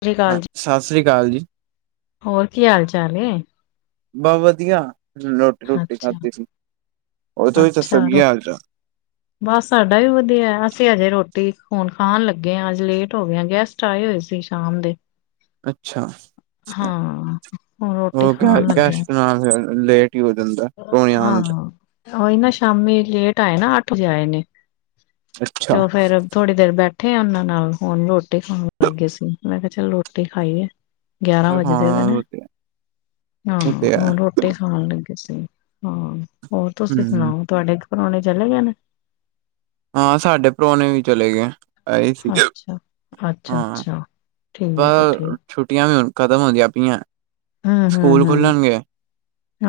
ਸਤਿ ਸ਼੍ਰੀ ਅਕਾਲ ਹਾਂ, ਜੀ, ਸਤਿ ਸ਼੍ਰੀ ਅਕਾਲ ਜੀ। ਹੋਰ ਕੀ ਹਾਲ ਚਾਲ ਏ? ਬਸ ਵਧੀਆ, ਰੋਟੀ ਰੂਟੀ ਅੱਛਾ, ਖਾਧੀ ਸੀ। ਉੱਥੇ ਦੀ ਤੇ ਅੱਛਾ ਰੋ ਸਬਜ਼ੀਆਂ ਤਾਂ [inaudible] ਬਸ ਸਾਡਾ ਵੀ ਵਧੀਆ ਏ। ਅਸੀ ਹਜੇ ਰੋਟੀ ਹੁਨ ਖਾਨ ਲੱਗੇ ਹਾਂ। ਅੱਜ ਲੇਟ ਹੋ ਗਏਆਂ। ਗੈਸ ਟਾਈ ਹੋਈ ਸੀ ਸ਼ਾਮ ਦੀ। ਅੱਛਾ ਹਾਂ, ਹੁਣ ਰੋਟੀ ਖਾਣ ਲੱਗਿਆਂ। ਹਾਂ ਫੇਰ ਲੇਟ ਹੀ ਹੋ ਜਾਂਦਾ। ਪ੍ਰੋਣੇ ਆਣ ਚ ਹਾਂ ਉਹੀ ਨਾ ਸ਼ਾਮੀ ਲੇਟ ਆਏ ਨਾ। ਅੱਠ ਵਜੇ ਆਏ ਨੇਂ। ਤੇ ਅੱਛਾ ਉਹ ਫੇਰ ਥੋੜੀ ਦੇਰ ਬੈਠੇਆਂ ਉਹਨਾਂ ਨਾਲ। ਹੁਨ ਰੋਟੀ ਖਾਣ ਲੱਗੇ ਸੀ। ਮੈਂ ਕੇਹਾ ਚੱਲ ਰੋਟੀ ਖਾਈ ਏ। ਗਿਆਰਾਂ ਵੱਜਦੇ ਪਏ ਹਾਂ ਨੇਂ। ਉਹ ਤੇ ਹੈ, ਹਾਂ ਉਹ ਤੇ ਹੈ ਹੁਨ ਰੋ ਟੀ ਖਾਣ ਲੱਗੇ ਸੀ। ਹਾਂ ਹੋਰ ਤੁਸੀ ਹਮ ਸੁਣਾਓ। ਤੁਹਾਡੇ ਘਰਵਾਲੇ ਚਲੇ ਗਏ ਨੇਂ? ਹਾਂ ਸਾਡੇ ਪ੍ਰੋਹਣੇ ਵੀ ਚਲੇ ਗਏ। ਆਏ ਸੀਗੇ, ਅੱਛਾ, ਹਾਂ। ਅੱਛਾ-ਅੱਛਾ ਠੀਕ ਐ ਪਰ ਠੀਕ ਛੁੱਟੀਆਂ ਵੀ ਹੁਨ ਖਤਮ ਹੋਦੀਂਆ ਪਈਆਂ। ਸਕੂਲ ਹਮ-ਹਮ-ਹਮ, ਖੁੱਲਣਗੇ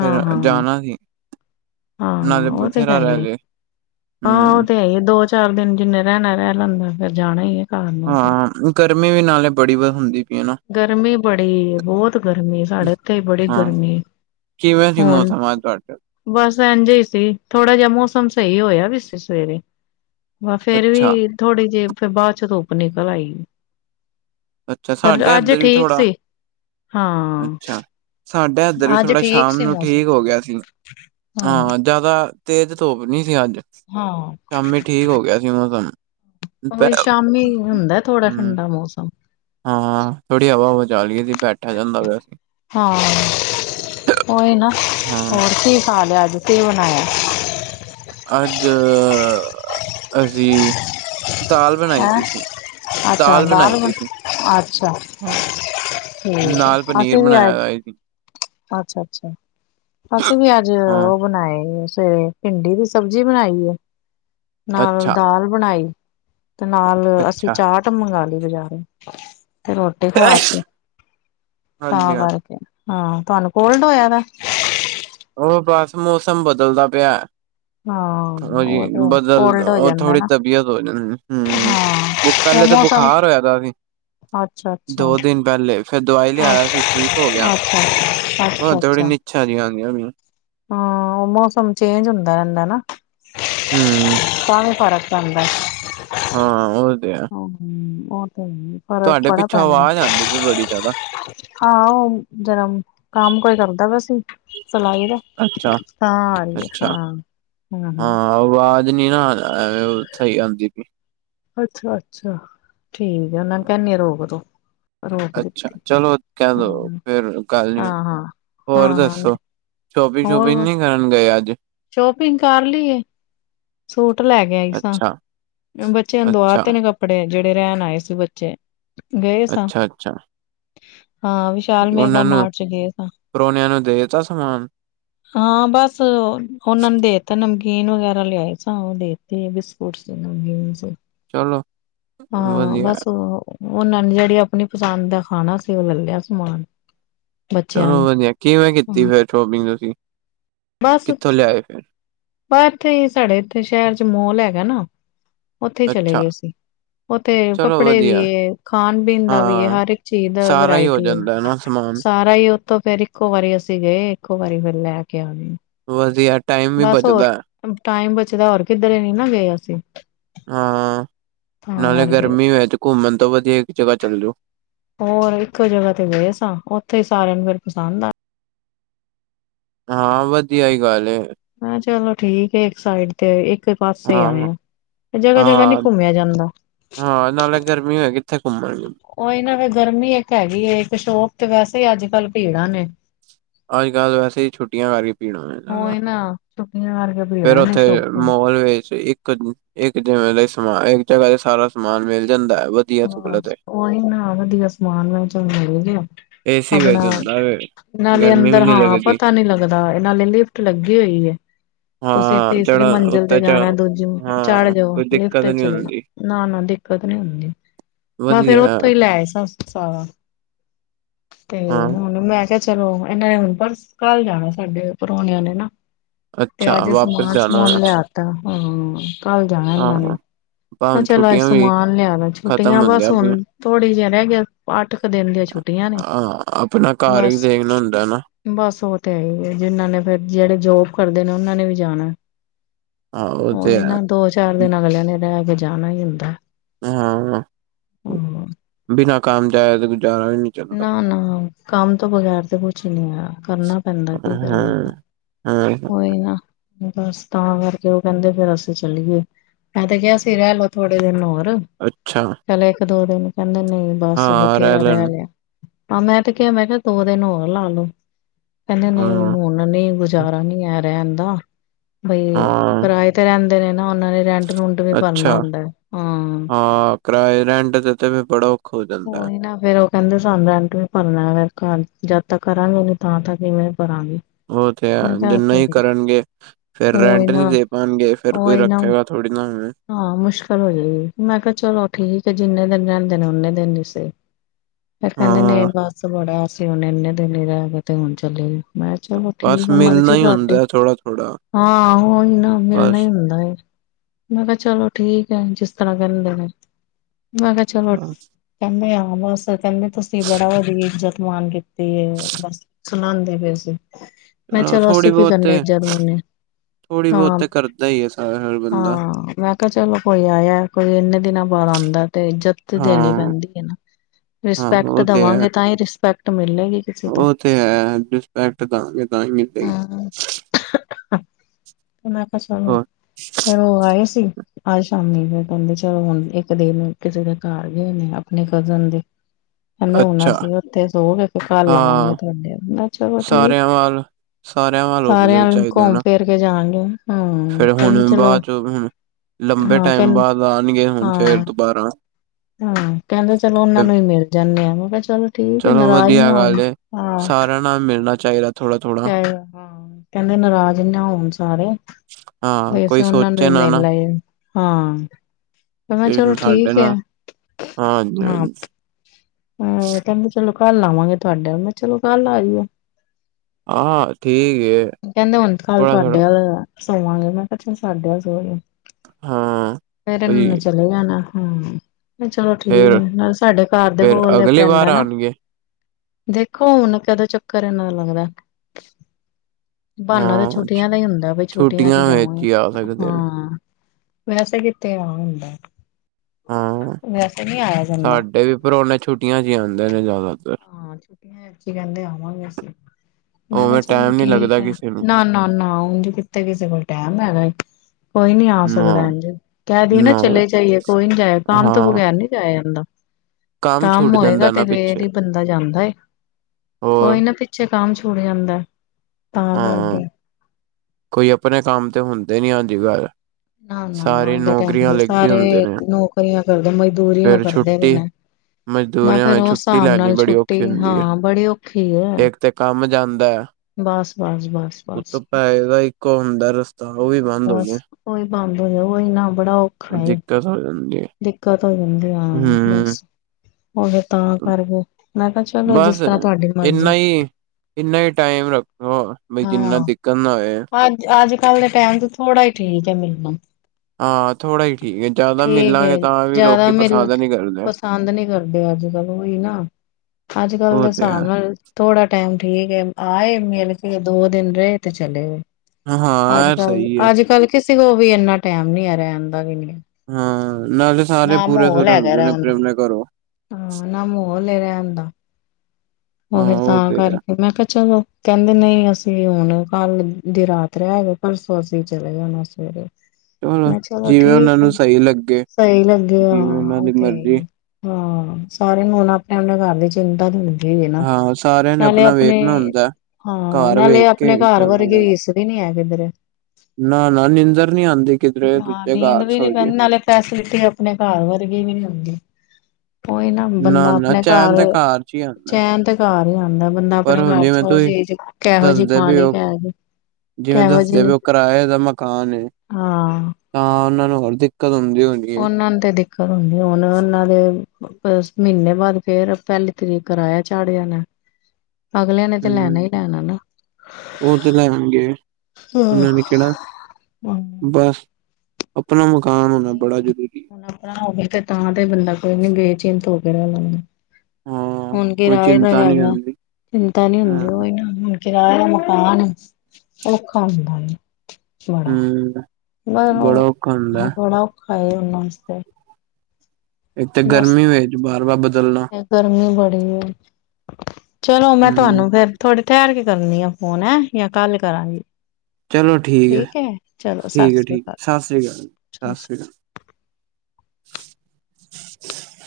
ਫਿਰ ਜਾਣਾ ਸੀ ਹਾਂ ਨਾਲੇ ਉਹ ਤੇ ਬਥੇਰਾ ਹੈ ਰਹਿ ਹੀ। ਲਏ ਹਾ ਮ ਉਹ ਹਮ ਤੇ ਹੈ ਹੀ। ਦੋ ਚ ਚਾਰ ਦਿਨ ਜਿੰਨੇ ਰੈਨਾਂ ਏ ਰੈਅ ਲੈਂਣ ਫਿਰ ਜਾਣਾ ਈ ਏ। ਹਾਂ, ਗਰਮੀ ਵੀ ਨਾਲੇ ਬੜੀ ਵਾਰ ਹੁੰਦੀ। ਪਈ ਹੈ ਨਾ ਗਰਮੀ ਬੜੀ ਏ, ਬੋਤ ਗਰਮੀ ਏ। ਸਾਡੇ ਇੱਥੇ ਵੀ ਬੜੀ ਹਾਂ ਗਰਮੀ। ਕਿਵੇਂ ਦੀ ਹੁਣ ਮੌਸਮ ਏ ਤੁਆਡੇ? ਬਸ ਇੰਝ ਈ ਸੀ। ਥੋੜਾ ਜਿਹਾ ਮੌਸਮ ਸਹੀ ਹੋਇਆ ਵੀ ਸੀ ਸੁਵੇਰੇ ਬਅ ਫੇਰ ਅੱਛਾ ਵੀ ਥੋੜੀ ਜਈ, ਫਿਰ ਬਾਅਦ ਚ ਧੁੱਪ ਨਿਕਲ ਆਈ। ਅੱਛਾ, ਪਰ ਸਾਡੇ ਅੱਜ ਇਧਰ ਵੀ ਠੀਕ ਥੋੜਾ, ਸੀ। ਹਾਂ, ਅੱਛਾ। ਸਾਡਾ ਇਧਰ ਵੀ ਅੱਜ ਥੋੜਾ ਠੀਕ ਸ਼ਾਮ ਸੀ ਨੂੰ ਮੌਸਮ ਠੀਕ ਹੋ ਥੋੜਾ ਗਿਆ ਸੀ। ਹਾਂ। ਜਿਆਦਾ ਤੇਜ ਧੁੱਪ ਨੀ ਸੀ ਅੱਜ। ਹਾਂ। ਸ਼ਾਮੀ ਠੀਕ ਹੋ ਗਿਆ ਸੀ ਮੌਸਮ। ਪੈ ਉਹੀ, ਸ਼ਾਮੀ ਹੁੰਦਾ ਥੋੜਾ ਹਮ ਠੰਡਾ ਮੌਸਮ। ਹਾਂ, ਥੋੜੀ ਹਵਾ-ਹੁਵਾ ਚੱਲ ਗੀ ਸੀ, ਬੈਠਾ ਜਾਂਦਾ ਬਸ। ਹਾਂ, ਓਹੀ ਨਾ, ਹਾਂ ਹੋਰ ਕੀ ਖਾ ਲਿਆ ਅੱਜ, ਕੀ ਬਨਾਇਆ? ਅੱਜ, ਅਸੀ ਦਾਲ ਬਨਾਈ ਹੈਂ ਦੀ ਸੀ, ਅੱਛਾ ਦਾਲ ਬਨਾਈ ਦੀ ਬਣ ਸੀ। ਅੱਛਾ ਹਂ। ਠੀਕ ਨਾਲ ਪਨੀਰ ਬਨਾਇਆ ਹੋਇਆ ਈ ਹੀ। ਅੱਛਾ-ਅੱਛਾ, ਅਸੀ ਵੀ ਅੱਜ ਹਾਂ ਉਹ ਬਨਾਏ ਸੀ। ਭਿੰਡੀ ਦੀ ਸਬਜੀ ਬਨਾਈ ਐ ਨਾਲ ਅੱਛਾ ਦਾਲ ਬਣਾਈ। ਤੇ ਨਾਲ ਅਸੀਂ ਅੱਛਾ ਚਾਟ ਮੰਗਾਂ ਲਈ ਬਜ਼ਾਰੋ। ਤੇ ਰੋਟੀ ਖਵਾਤੀ ਹਾਂਜੀ ਤਾਂ ਹਾਂ ਕਰਕੇ ਹਾਂ। ਤਾਨੂੰ ਕੋਲਡ ਹੋਇਆ ਵੈ? ਉਹ ਬਸ ਮੌਸਮ ਬਦਲਦਾ ਪਿਆ। ਹਾਂ ਓਈ ਉਹ ਈ ਤੇ ਬਦਲ ਕੋਲਡ ਹੋ ਉਹ ਜਾਂਦਾ ਥੋੜੀ ਨਾ ਤਬੀਅਤ ਹੋ ਜਾਂਦ, ਹਂ। ਹਾਂ ਬੁ ਉਹ ਪਹਿਲੇ ਤਾਂ ਮੌਸਮ ਬੁਖਾਰ ਹੋਇਆ ਦਾਵੇ। ਅੱਛਾ, ਅੱਛਾ। ਪਹਿਲੇ ਫਿਰ ਦਵਾਈ ਲਿਆਇਆ ਅੱਛਾ ਸੀ, ਠੀਕ ਹੋ ਗਿਆ। ਅੱਛਾ ਅੱਛਾ ਹੁਣ ਥੋੜੀ ਅੱਛਾ ਨੀ ਛਾ ਜਈਆਂ ਆਂਦੀਆਂ ਹੁਣੀਆਂ। ਹਾਂ, ਉਹ ਮੌਸਮ ਚੇਂਜ ਹੁੰਦਾ ਰੈਂਦਾ ਨਾ। ਹਂ। ਤਾਂਵੀ ਫਰਕ ਪੈਂਦਾ। ਹਾਂ। ਉਹੀ ਤੇ ਐ। ਹਂ, ਉਹ ਤੇ ਹੈ ਈ ਫਰਕ ਬੜਾ ਪਿੱਛੋਂ ਪੈਂਦਾ। ਆਵਾਜ਼ ਆਉਂਦੀ ਪਈ ਬੜੀ ਜ਼ਿਆਦਾ ਹਾਂ। ਉਹ ਜਨਮ ਕੰਮ ਕੋਈ ਕਰਦਾ ਪੈਆ ਸੀ। ਸਲਾਈ ਦਾ। ਅੱਛਾ ਤਾਂ ਆ ਰੀ ਐ ਅੱਛਾ ਹਾਂ, ਹਂ, ਹਂ। ਹਾਂ ਆਵਾਜ਼ ਨੀ ਨਾ ਅਂ ਸਈ ਆਂਦੀ ਪੀ। ਅੱਛਾ, ਅੱਛਾ ਠੀਕ ਐ, ਮੈਂ ਕਹਿੰਣੀ ਆ ਰੋਕ ਦੋ। ਰੋਕ ਅੱਛਾ। ਦਿੱਤੀ ਚਲੋ ਕੈਅ ਹਾਂ ਦੋ, ਫੇਰ ਗੱਲ ਨੀ ਹਾਂ ਹਾਂ ਹੋਰ ਹਾਂ ਹਾਂ ਦੱਸੋ। ਸ਼ੋਪਿੰਗ- ਸੂ਼ਪਿੰਗ ਹੋਰ ਨ੍ਹੀਂ ਕਰਨ ਗਏ ਅੱਜ। ਸ਼ੋਪਿੰਗ ਕਰ ਲੀ ਏ। ਸੂਟ ਲੈ ਕੇ ਆਈ ਸਾਂ। ਅੱਛਾ ਬੱਚਿਆਂ ਨੂੰ ਦਵਾ ਅੱਛਾ ਤੇ ਨੇ ਕਪ ਕੱਪੜੇ ਜੇੜੇ ਰੈਣ ਆਏ ਸੀ ਬੱਚੇ, ਗਏ ਸਾਂ, ਅੱਛਾ ਅੱਛਾ ਹਾਂ। ਵਿਚਾਲ ਮੇਗਾ ਉਹਨਾਂ ਨੂੰ ਮਾਟ ਚ ਗਏ ਸਾਂ। ਪ੍ਰੋਹਣਿਆਂ ਨੂੰ ਦੇ ਤਾ ਸਮਾਨ ਹਾਂ, ਬਸ। ਉਹਨਾਂ ਨੂੰ ਦੇਤਾ ਨਮਕੀਨ ਵਗੈਰਾ ਲਿਆਏ ਸਾਂ। ਉਹ ਦੇਤੀ ਏ ਬਿਸਕੁਟ ਸੀ ਨਮਕੀਨ ਸੀ। ਚਲੋ ਹਾਂ। ਵਧੀਆ ਬਸ ਉਹ ਉਹਨਾਂ ਨੂੰ ਜੇੜੀ ਆਪਣੀ ਪਸੰਦ ਦਾ ਖਾਣਾ ਸੀ ਉਹ ਲਲਿਆ ਸਮਾਨ। ਬੱਚਿਆਂ ਨੇ ਚਲੋ ਵਧੀਆ। ਕਿਵੇਂ ਕੀਤੀ ਹਾਂ ਫੇਰ ਸ਼ੋਪਿੰਗ ਤੁਸੀਂ, ਕਿੱਥੋਂ ਲਿਆਏ? ਫਿਰ ਹਾ ਇੱਥੇ ਹੀ ਸਾਡੇ ਇੱਥੇ ਸ਼ਹਿਰ ਚ' ਮੋਲ ਹੈਗਾ ਨਾ। ਉੱਥੇ ਹੀ ਚਲੇ ਅੱਛਾ ਗਏ ਸੀਂ। ਉਥੇ ਚਲੋ ਕੱਪੜੇ ਵੀ ਵਧੀਆ ਏ, ਖਾਣ -ਪੀਣ ਦਾ ਵੀ ਹੈ। ਹਰ ਇੱਕ ਚੀਜ਼ ਦਾ ਵਰਾਇਟੀ ਹੈ। ਆਸਮਾਨ। ਸਾਰਾ ਹੀ ਉਤੋਂ ਫੇਰ ਇੱਕੋ ਵਾਰੀ ਅਸੀਂ ਗਏ। ਇੱਕੋ ਵਾਰੀ ਫੇਰ ਲੈ ਕੇ ਆਉਣੇ। ਵਧੀਆ ਟਾਈਮ। ਵੀ ਬਸ, ਹੋਰ ਬਚਦਾ ਟਾਈਮ ਬਚਦਾ। ਹੋਰ ਕਿੱਧਰੇ ਨੀ ਨਾ ਗਏ ਅਸੀਂ। ਹਾਂ, ਤਾਂ ਨਾਲੇ ਕਰਕੇ ਗਰਮੀ ਹੋਏ ਤੇ ਘੁੰਮਣ ਤੋਂ ਵਧੀਆ ਇੱਕ ਜਗਾ ਚੱਲ ਜਾਓ। ਹੋਰ ਇੱਕੋ ਜਗਾ ਤੇ ਗਏ ਸਾਂ ਉੱਥੇ ਹੀ ਸਾਰਿਆਂ ਨੂੰ ਫੇਰ ਪਸੰਦ ਆ। ਹਾਂ, ਵਧੀਆ ਹੀ ਗੱਲ ਹੈ। ਮੈਂ ਕਿਹਾ ਚਲੋ ਠੀਕ ਏ ਇੱਕ ਸਾਈਡ ਤੇ ਇੱਕ ਪਾਸੇ ਆਏ ਆ। ਜਗ੍ਹਾ ਜਗ੍ਹਾ ਨੀ ਘੁੰਮਿਆ ਜਾਂਦਾ ਹਾਂ-ਹਾਂ ਨਾਲੇ ਗਰਮੀ ਹੋਏ ਕਿੱਥੇ ਘੁੰਮਣ ਵੀ। ਉਹੀ ਨਾ ਫੇਰ ਗਰਮੀ ਇੱਕ ਹੈਗੀ ਏ ਇੱਕ ਸ਼ੋਪ ਤੇ ਵੈਸੇ ਹੀ ਅੱਜ-ਕੱਲ ਭੀੜਾਂ ਨੇ। ਅੱਜ-ਕੱਲ ਵੈਸੇ ਹੀ ਛੱਟੀਆਂ ਆ ਰਹੀ। ਹੋਏ ਨਾ ਛੁਟੀਆਂ ਕਰ ਕੇ ਫੇਰ ਉਥੋਂ ਮਾਲ ਵਿਚ ਇੱਕ ਇੱਕ ਜਿਵੇਂ ਦਾ ਈ ਸਮਾਨ ਇੱਕ ਜਗਾ ਤੇ ਸਾਰਾ ਸਮਾਨ ਮਿਲ ਜਾਂਦਾ ਹੈ ਵਧੀਆ ਸੂਲਤ ਐ। ਉ ਓਹੀ ਨਾ ਵਧੀਆ ਸਮਾਨ ਮਿਲ ਜਾਂਦਾ ਐ। ਏ ਸੀ ਬੈਕੇ ਨਾਲੇ। ਨਾਲੇ ਅੰਦਰ ਹਾਂ ਪਤਾ ਨੀ ਲੱਗਦਾ ਇਹ ਨਾਲੇ ਲਿਫਟ ਲੱਗੀ ਹੋਈ ਹੈ। ਤੁਸੀਂ ਹਾਂ ਤੀਸਰੀ ਚੜਾ ਮੰਜ਼ਿਲ ਤੇ ਉੱਤੇ ਚ ਜਾਣਾ, ਦੂਜੀ ਚੜ੍ਹ ਹਾਂ ਜਾਓ ਕੋਈ ਲਿਫਟ ਦਿੱਕਤ ਨੀ ਚੱਲਣਾ। ਹੁੰਦੀ ਨਾ-ਨਾ ਦਿੱਕਤ ਨੀ ਹੁੰਦੀ। ਮੈਂ ਫੇਰ ਵਧੀਆ ਉਥੋਂ ਹੀ ਲੈ ਆਈ ਸਾ ਸਾਰਾ, ਤੇ ਹਾਂ ਹੁਣ ਮੈਂ। ਮੈਂ ਚਲੋ ਇਹਨਾਂ ਨੇ ਹੁਣ ਪਰ ਕੱਲ ਜਾਣਾ ਸਾਡੇ ਓਪਰ ਵਾਲੇਆ ਨੇ ਨਾ। ਤੇ ਅੱਛਾ ਅਜ ਵਾਪਿਸ ਸਮਾਨ- ਜਾਣਾ ਸਮੂਨ ਹੋਇਆ, ਲਿਆ ਤਾ ਹੂੰ ਕਲ ਜਾਣਾ ਇਹਨਾਂ ਨੇ। ਹਾਂ ਆਪਾਂ ਮੈਂ ਹੁਣ ਕਿਹਾ ਚਲ ਅਜ ਛੁੱਟੀਆਂ ਵੀ ਸਮਾਨ ਲਿਆਣਾ ਚ ਖ਼ਤਮ ਛੁੱਟੀਆਂ ਬਸ ਹੁੰਦੀਆਂ ਹੁਣ ਪਈਆਂ ਥੋੜੀ ਜਿਹਾ ਰਹਿ ਗਿਆ ਅੱਠ ਕੁ ਦਿਨ ਦੀਆਂ ਛੁੱਟੀਆਂ ਨੇ। ਹਾਂ ਆਪਣਾ ਘਰ ਵੀ ਬਸ ਦੇਖਣਾ ਹੁੰਦਾ ਨਾ। ਬਸ ਉਹ ਤੇ ਹੈ ਹੀ ਹੈ ਜਿੰਹਨਾਂ ਨੇ ਫੇਰ ਜਿਹੜੇ ਜੋਬ ਕਰਦੇ ਨੇ ਉਹਨਾਂ ਨੇ ਵੀ ਜਾਣਾ। ਹਾਂ ਉਹ ਤੇ ਉਹਹੀ ਹੈ ਨਾ ਦੋ ਚਾਰ ਦਿਨ ਅਗਲਿਆਂ ਨੇ ਰਹਿ ਕੇ ਜਾਣਾ ਹੀ ਹੁੰਦਾ। ਹਾਂ। ਹਾ। ਬਿਨਾਂ ਕੰਮ ਜਾਆ ਤੇ ਗੁਜ਼ਾਰਾ ਵੀ ਨੀ। ਨਾ- ਨਾ ਕੰਮ ਤੋਂ ਬਗ਼ੈਰ ਤੇ ਕੁਛ ਹੀ ਨਹੀਂ ਹੈ, ਕਰਨਾ ਪੈਂਦਾ ਕੀ ਕਰੇ ਬੰਦਾ। ਹੋਰ ਸਬ। ਉਹੀ ਨਾ ਬਸ ਤਾਂ ਕਰਕੇ ਉਹ ਕਹਿੰਦੇ ਫੇਰ ਅਸੀਂ ਚਲੀਏ। ਮੈਂ ਤੇ ਕਿਹਾ ਸੀ ਰਹਿ ਲਓ ਥੋੜੇ ਦਿਨ ਹੋਰ। ਅੱਛਾ। ਚਲ ਇੱਕ ਦੋ ਦਿਨ ਕਹਿੰਦੇ ਨਹੀਂ ਬਸ ਹਾਂ ਬਥੇਰਾ ਰਹਿ ਲੈਣ ਲਿਆ। ਹਾਂ ਮੈਂ ਤੇ ਕਿਹਾ ਮੈਂ ਕਿਹਾ ਇਕ- ਦੋ ਦਿਨ ਹੋਰ ਲਾ ਲੋੋ ਕਹਿੰਦੇ ਨਹੀਂ ਹਾਂ ਹੁਣ ਨੀ ਗੁਜ਼ਾਰਾ ਨੀ ਹੈ ਰਹਿਣ ਦਾ, ਬਈ ਹਾਂ ਕਿਰਾਏ ਤੇ ਰਹਿੰਦੇ ਨੇ ਨਾ ਉਹਨਾਂ ਨੇ ਰਹਿਣ ਰੈੰਟ- ਰੁੰਟ ਵੀ ਅੱਛਾ ਭਰਨਾ ਹੁੰਦਾ ਹਾਂ। ਹਾਂ ਕਿਰਾਏ ਰੈਂਟ ਤੇ ਫੇਰ ਤੇ ਵੀ ਬੜਾ ਹੋ ਜਾਂਦਾ ਹੈ। ਹੋਈ ਨਾ ਫੇਰ ਕਹਿੰਦੇ ਸਾਨੂੰ ਰੈਂਟ ਵੀ ਭਰਨਾ ਵੇ ਘਰ, ਜਦ ਤੱਕ ਕਰਾਂਗੇ ਤਾਂ ਤੱਕ ਕਿਵੇਂ ਭਰਾਗੇ। ਉਹ ਤੇ ਹੈ ਜਿੰਨਾ ਹੀ ਕਰਨਗੇ ਫੇਰ ਉਹੀ ਰੈਂਟ ਨਹੀਂ ਨਾ ਦੇ ਪਾਉਣਗੇ ਫੇਰ ਕੋਈ ਉਹੀ ਨਾ ਰੱਖੇਗਾ ਥੋੜੀ ਨਾ, ਫੇਰ। ਹਾਂ ਮੁਸ਼ਕਿਲ ਹੋ ਜਾਏਗੀ ਮੈਂ ਕਿਹਾ ਚਲੋ ਠੀਕ ਹੈ ਜਿੰਨੇ ਦਿਨ ਰਹਿੰਦੇ ਨੇ ਓਨੇ ਦਿਨ ਹੀ ਸੀ। ਫਿਰ ਕਹਿੰਦੇ ਨਹੀਂ ਹਾਂ ਬਸ ਬੜਾ ਅਸੀ ਹੁਣ ਇੰਨੇ ਦਿਨ ਰਹਿ ਕੇ ਤੇ ਹੁਣ ਚੱਲੀਏ। ਮੈਂ ਕਿਹਾ ਚਲੋ ਬਸ ਠੀਕ ਆ ਮਿਲਣਾ ਮਰਜ਼ੀ ਹੀ ਤੁਹਾਡੇ ਹੁੰਦਾ ਥੋੜਾ ਥੋੜਾ ਹਾਂ ਉਹੀ ਨਾ ਮਿਲਣਾ ਬਸ ਹੀ ਹੁੰਦਾ। ਮੈਂ ਕਿਹਾ ਚਲੋ ਠੀਕ ਹੈ ਜਿਸ ਤਰ੍ਹਾਂ ਕਹਿੰਦੇ ਨੇ ਮੈਂ ਕਿਹਾ ਚਲੋ। ਕਹਿੰਦੇ ਹਾਂ ਬਸ ਕਹਿੰਦੇ ਤੁਸੀਂ ਬੜਾ ਵੀ ਇੱਜਤ ਮਾਨ ਕੀਤੀ ਏ ਬਸ ਸੁਣਾਉਂਦੇ ਪਏ ਸੀ ਮੈਂ ਕਿਹਾ ਚਲੋ ਅਸੀਂ ਥੋੜ੍ਹੀ ਕੀ ਬਹੁਤ ਕਰਨੇ ਤੇ ਇਨੇ ਦੂਰ ਨੇ ਤਾ ਹਾਂ ਹੁੰਦਾ ਈ ਐ ਹਾਂ। ਮੈਂ ਕਿਹਾ ਚਲੋ ਕੋਈ ਆਇਆ ਕੋਈ ਇੰਨੇ ਦਿਨਾਂ ਬਾਹਾਰ ਆਉਂਦਾ ਤੇ ਇੱਜਤ ਤੇ ਦੇਣੀ ਹਾਂ ਪੈਂਦੀ ਹੈ ਨਾ। ਹਾਂ ਰਿਸਪੈਕਟ ਉਹ ਤੇ ਹੈ ਦਵਾਂਗੇ ਤਾਂ ਹੀ ਰਿਸਪੈਕਟ ਮਿਲੇਗੀ। ਕਿਸੇ ਤੋਂ। ਉਹ ਤੇ ਹੈ ਰਿਸਪੈਕਟ ਦਾਂਗੇ ਤਾਂ ਹੀ ਮਿਲੇਗੀ। ਹਾਂ। ਤੇ ਮੈਂ ਕਿਹਾ ਚਲੋ। [inaudible] ਫਿਰ ਉਹ ਆਏ ਸੀ। ਆਹ ਸ਼ਾਮੀ ਫਿਰ ਕਹਿੰਦੇ ਚਲੋ ਹੁਣ ਇੱਕ ਦਿਨ ਕਿਸੇ ਦੇ ਘਰ ਗਏ ਨੇ ਆਪਣੇ ਕਜ਼ਨ ਦੇ [inaudible] ਕਹਿੰਦੇ ਹੁਣ ਅਸੀਂ ਉੱਥੇ ਸੋ ਕੇ ਕਲ ਆਵਾਂਗੇ ਹਾਂ ਤੁਹਾਡੇ ਉੱਧਰ ਸਾਰਿਆਂ ਵੱਲ ਸਾਰਿਆਂ ਵੱਲ ਹੋ ਕੇ ਸਾਰਿਆਂ ਨੂੰ ਚਾਹੇ ਘੁੰਮ ਹੈਨਾ ਫਿਰ ਕੇ ਜਾਣਗੇ ਹਾਂ ਫੇਰ ਕਹਿੰਦੇ ਹੁਣ ਚਲੋ ਬਾਅਦ ਚ ਹੁਣ ਲੰਬੇ ਹਾਂ ਟਾਈਮ ਕਹਿੰਦੇ ਬਾਅਦ ਆਉਣਗੇ ਹੁਣ ਹਾਂ। ਫੇਰ ਦੁਬਾਰਾ। ਹਾਂ ਕਹਿੰਦੇ ਚਲੋ ਉਹਨਾਂ ਨੂੰ ਹੀ ਮਿਲ ਜਾਂਦੇ ਆ ਮੈਂ ਕਿਹਾ ਚਲੋ ਠੀਕ ਨਰਾਜ਼ ਨਹੀਂ ਹੋਣਗੇ। ਹਾਂ। ਨ ਮਿਲਣਾ ਚਾਹੀਦਾ ਥੋੜਾ, ਥੋੜਾ। ਚਾਹੇ ਹਾਂ ਕਹਿੰਦੇ ਨਰਾਜ਼ ਹੀ ਨਾ ਹੋਣ ਸਾਰੇ। ਹਾਂ ਬਈ ਅਸੀਂ ਕੋਈ ਉਹਨਾਂ ਨੂੰ ਵੀ ਸੋਚੇ ਨਾ ਨਾ ਮਿਲ ਆਏ ਆ ਹਾ ਮੈਂ ਕਿਹਾ ਚਲੋ ਫਿਰ ਸਾਡੇ ਠੀਕ ਹੈ ਨਾਲ ਹਾਂ। ਹਾਂਜੀ-ਹਾਂਜੀ ਹਹ ਕਹਿੰਦੇ ਚਲੋ ਕੱਲ ਆਵਾਂਗੇ ਤੁਹਾਡੇ ਮੈਂ ਕਿਆ ਚਲੋ ਕੱਲ ਆ ਜਈਉ। ਹਾਂ ਠੀਕ ਏ ਕਹਿੰਦੇ ਹੁਨ ਕੱਲ ਕੱਲ ਥੋੜਾ-ਥੋੜਾ ਤੁਹਾਡੇ ਵੱਲ ਸੋਵਾਂਗੇ ਮੈਂ ਕਿਹਾ ਚਲ' ਸਾਡੇ ਵੱਲ ਸੋ ਜਾਈਓ ਹਾਂ ਫਿਰ ਇਹ ਉਹੀ ਨਹੀਂ ਆਣਾ ਹਾਂ ਨਹੀਂ ਚਲੋ ਠੀਕ ਆ ਫੇਰ-ਫੇਰ ਨਾਲ ਸਾਡੇ ਘਰ ਦੇ ਕੋਲ ਅਗਲੀ ਵਾਰ ਪੈਂਦਾ ਨਾ ਆਣਗੇ ਦੇਖੋ ਹੁਣ ਕਦੋਂ ਚੱਕਰ ਇਹਨਾਂ ਦਾ ਲੱਗਦਾ ਬਹਾਨਾ ਤਾਂ ਹਾਂ ਛੁੱਟੀਆਂ ਦਾ ਹੀ ਹੁੰਦਾ ਬਈ ਛੁੱਟੀਆਂ ਚ' ਵਿੱਚ ਜਾਵਾਗੇ ਹੀ ਆ ਸਕਦੇ ਨੇ ਹਾਂ ਵੈਸੇ ਕਿੱਥੇ ਆ ਹੁੰਦਾ ਵੈਸੇ ਨੀ ਆਇਆ ਜਾਂਦਾ ਪਰੋਣੇੇ ਛੁੱਟੀਆਂ ਚ' ਹੀ ਆਉਂਦੇ ਨੇ ਜ਼ਿਆਦਾਤਰ ਹਾਂ ਛੁੱਟੀਆਂ ਵਿੱਚ ਹੀ ਕਹਿੰਦੇ ਆਵਾਂਗੇ ਅਸੀਂ ਮੈਂ ਕਿਹਾ ਉਵੇਂ ਚਲੋ ਟਾਈਮ ਨੀ ਠੀਕ ਲੱਗਦਾ ਹੈ ਕਿਸੇ ਨੂੰ ਨਾ-ਨਾ-ਨਾ ਉਝ ਕਿੱਥੇ ਕਿਸੇ ਕੋਲ ਟੈਮ ਹੈਗਾ ਕੋਈ ਨੀ ਆ ਸਕਦਾ ਨਾ-ਨਾ ਇਜ਼ ਕਹਿ ਦਈਏ ਨਾ ਚਲੇ ਜਾਈਏ ਕੋਈ ਨੀ ਜਾਇਆ ਕੰਮ ਤੋਂ ਹਾਂ ਬਗੈਰ ਨੀ ਜਾਇਆ ਜਾਂਦਾ ਕੰਮ ਛੁੱਟ ਜਾਂਦਾ ਹੋਏਗਾ ਨਾ ਤੇ ਪਿੱਛੇ ਫੇਰ ਈ ਬੰਦਾ ਜਾਂਦਾ ਏ ਉਹ ਹੀ ਹੋਰ ਨਾ ਪਿੱਛੇ ਕੰਮ ਛੂਟ ਜਾਂਦਾ ਏ ਹਾਂ ਕੋਈ ਆਪਣੇ ਕੰਮ ਤੇ ਹੁੰਦੇ ਨੀ ਅੱਜ ਕਲ ਨਾ-ਨਾ ਅੱਜ ਦੇ ਟਮ ਸਾਰੇ ਨੇ ਨੌਕਰੀਆਂ ਕਰਦੇ ਮਜ਼ਦੂਰੀਆਂ ਫੇਰ ਕਰਦੇ ਪਏ ਛੁੱਟੀ ਨੇ ਮੈਂ ਮਜ਼ਦੂਰੀਆਂ ਫੇਰ ਵਿੱਚ ਉਹ ਛੁੱਟੀ ਹਿਸਾਬ ਲੈਣੀ ਨਾਲ ਬੜੀ ਔਖੀ ਛੁੱਟੀ ਹੁੰਦੀ ਹਾਂ ਬੜੀ ਔਖੀ ਹੈ। ਇੱਕ ਤੇ ਕੰਮ ਜਾਂਦਾ ਹੈ ਬਸ-ਬਸ-ਬਸ ਉਤੋਂ ਪੈ ਦਾ ਇੱਕ ਹੁੰਦਾ ਰ ਹਾਂ ਬਸ ਓਹੀ ਬੰਦ ਹੋ ਇਆ ਓਹੀ ਨਾ ਬੜਾ ਔਖਾ [unintelligible] ਦਿੱਕਤ ਹੋ ਜਾਂਦੀ ਆ ਹਮ ਬਸ ਉਹ ਫਿਰ ਤਾਂ ਕਰਕੇ ਮੈਂ ਕਿਹਾ ਚਲੋ ਬਸ ਜਿਸ ਤਰ੍ਹਾਂ ਤੁਹਾਡੀ ਇੰਨਾ ਮਰਜ਼ੀ ਹੀ ਇੰਨਾ ਹੀ ਟਾਈਮ ਰੱਖੋ ਬ' ਜਿੰਨਾ ਹਾਂ ਦਿੱਕਤ ਨਾ ਆਏ ਅੱਜ ਅੱਜ ਕੱਲ ਦੇ ਟੈਮ ਤੇ ਥੋੜ੍ਹਾ ਹੀ ਠੀਕ ਹੈ ਮਿਲਣਾ ਹਾਂ ਥੋੜ੍ਹਾ ਹੀ ਠੀਕ ਹੈ ਜਿਆਦਾ ਮਿਲਾਂਗੇ ਤਾਂ ਵੀ ਜਿਆਦਾ ਲੋਕੀ ਮਿਲ ਪਸੰਦ ਨੀ ਕਰਦੇ ਪਸੰਦ ਨੀ ਕਰਦੇ ਅੱਜ ਕੱਲ ਉਹੀ ਨਾ ਅੱਜ ਕਲ ਉਹ ਦੇ ਤੇ ਹੈ ਸਾਬ ਨਾਲ ਥੋੜਾ ਟਾਈਮ ਠੀਕ ਹੈ ਆਏ ਮਿਲ ਕੇ ਦੋ ਦਿਨ ਰਹੇ ਤੇ ਚਲੇ ਗਏ ਅੱਜ ਹਾਂ ਸਹੀ ਹੈ ਕੱਲ-ਅੱਜ ਕੱਲ ਕਿਸੇ ਕੋਲ ਵੀ ਇੰਨਾ ਟੈਮ ਨੀ ਆ ਰੈਣ ਦਾ ਵੀ ਨੀ ਹਾਂ ਨਾਲੇ ਸਾਰੇ ਨਾ ਪੂਰੇ ਮਾਹੌਲ ਸੂਰੇ ਹੈਗਾ ਹੁੰਦੇ ਨੇ ਰਹਿਣ ਦਾ ਆਪਣੇ-ਆਪਣੇ ਘਰੋਂ ਹਾਂ ਨਾ ਮਾਹੌਲ ਹੈ ਰਹਿਣ ਦਾ ਹਾਂ ਉਹ ਫੇਰ ਤਾਂ ਤੇ ਹੈ ਕਰਕੇ ਮੈਂ ਕਿਹਾ ਚਲੋ ਕੈਂਦੇ ਨਹੀਂ ਅਸੀਂ ਹੁਣ ਕੱਲ ਦੀ ਰਾਤ ਰੈਗੇ ਪਰਸੋਂ ਅਸੀਂ ਚਲੇ ਜਾਣਾ ਸਵੇਰੇ ਮੈਂ ਕਿਹਾ ਚਲੋ ਜਿਵੇਂ ਉਹਨਾਂ ਠੀਕ ਨੂੰ ਹੈ ਸਹੀ ਲੱਗੇ ਸਹੀ ਲੱਗੇ ਜਿਵੇਂ ਉਹਨਾਂ ਹਾਂ ਉਹ ਦੀ ਤੇ ਮਰਜ਼ੀ ਹਾਂ ਸਾਰਿਆਂ ਨੂੰ ਹੁਨ ਆਪਣੇ ਆਪਣੇ ਘਰ ਦੀ ਚਿੰਤਾ ਤਾਂ ਨ ਨਾ ਹਾਂ ਸਾਰਿਆਂ ਨੇ ਨਾਲੇ ਆਪਣਾ ਆਪਣੇ ਵੇਖਣਾ ਹੁੰਦਾ ਹਾਂ ਘਰ ਨਾਲੇ ਵੇਖ ਕੇ ਆਪਣੇ ਘਰ ਚੱਲਣਾ ਵਰਗੀ ਵੀ ਰੀਸ [unintelligible] ਨਾ-ਨਾ ਨੀਂਦਰ ਨੀ ਆਂਦੀ ਕਿਧਰੇ ਹਾਂ ਦੂਜੇ ਨੀਂਦ ਘਰ ਵੀ ਸੋ ਨੀ ਹੋ ਜੇ ਪੈਂਦੀ ਨਾਲੇ ਫੈਸਿਲਿਟੀ ਆਪਣੇ ਘਰ ਵਰਗੀ ਵੀ ਨੀ ਹੁੰਦੀ ਉਹੀ ਨਾ ਬੰਦਾ ਆਪਣੇ ਘਰ ਹਾਂਜੀ ਹਾ ਚੈਨ ਤੇ ਘਰ ਹੀ ਆਂਦਾ ਬੰਦਾ ਆਪਣੇ ਘਰ ਜਿਵੇਂ ਸੋ ਤੁਸੀਂ ਜ ਕਿਹੋ ਜਿਹੀ ਦੱਸਦੇ ਪਏ ਖਾਣੀ ਹੋ ਕਿਹੋ ਜਿ ਜਿਵੇਂ ਦੱਸਦੇ ਵੀ ਉਹ ਕਿਰਾਏ ਦਾ ਮਕਾਨ ਹੈ ਹਾਂ ਤਾਂ ਉਹਨਾਂ ਨੂੰ ਹੋ ਰ ਉਹਨਾਂ ਨੂੰ ਤੇ ਦਿੱਕਤ ਹੁੰਦੀ ਹੁਣ ਉਹਨਾਂ ਦੇ ਮਹੀਨੇ ਬਾਦ ਫੇਰ ਪਹਿਲੀ ਤਰੀਕ ਕਰਾਇਆ ਚਾੜ ਜਾਣਾ ਅਗਲਿਆਂ ਨੇ ਤਾਂ ਹਮ ਲੈਣਾ ਹੀ ਲੈਣਾ ਨਾ ਉਹ ਤੇ ਲੈਣਗੇ ਹ ਉਹਨਾਂ ਨੇ ਕਿਹੜਾ ਹਮ ਬਸ ਆਪਣਾ ਮਕਾਨ ਹੋਣਾ ਉਹੀ ਬੜਾ ਨਾ ਜਰੂਰੀ ਹੁਣ ਆਪਣਾ ਹੋ ਵੇ ਤੇ ਤਾਂ ਤੇ ਬੰਦਾ ਕੋਈ ਨੀ ਬੇਚਿੰਤ ਹੋ ਕੇ ਰੈ ਲੈਦਾ ਹਾਂ ਹੁਣ ਕੋਈ ਕਿਰਾਏ ਦਾ ਚਿੰਤਾ ਨਹੀਂ ਹੈਗਾ ਹੁੰਦੀ ਚਿੰਤਾ ਨੀ ਹੁੰਦੀ ਹਾਂ ਉਹ ਹ ਕਿਰਾਏ ਦਾ ਮਕਾਨ ਔਖਾ ਹੁੰਦਾ ਹੈ। ਬੜਾ ਹੂੰ ਬੜਾ ਔਖਾ ਹੁੰਦਾ ਬੜਾ ਔਖਾ ਉਹਨਾਂ ਵਾਸਤੇ ਇੱਕ ਤਾਂ ਬਸ ਗਰਮੀ ਵਿਚ ਬਾਰ ਵਾਰ ਬਦਲਣਾ ਗਰਮੀ ਬੜੀ ਆ ਚਲੋ ਮੈਂ ਹੂੰ ਤੁਹਾਨੂੰ ਫੇਰ ਥੋੜੀ ਠੈਰ ਕੇ ਕਰਨੀ ਆ ਫੋਨ ਹੈਂ ਜਾਂ ਕੱਲ ਕਰਾਂਗੀ ਠੀਕ ਹੈ ਚਲੋ ਸਤਿ ਠੀਕ ਹੈ ਸ੍ਰੀ ਠੀਕ ਹੈ। ਸਤਿ ਸ੍ਰੀ ਸਤਿ ਅਕਾਲ ਸ੍ਰੀ ਅਕਾਲ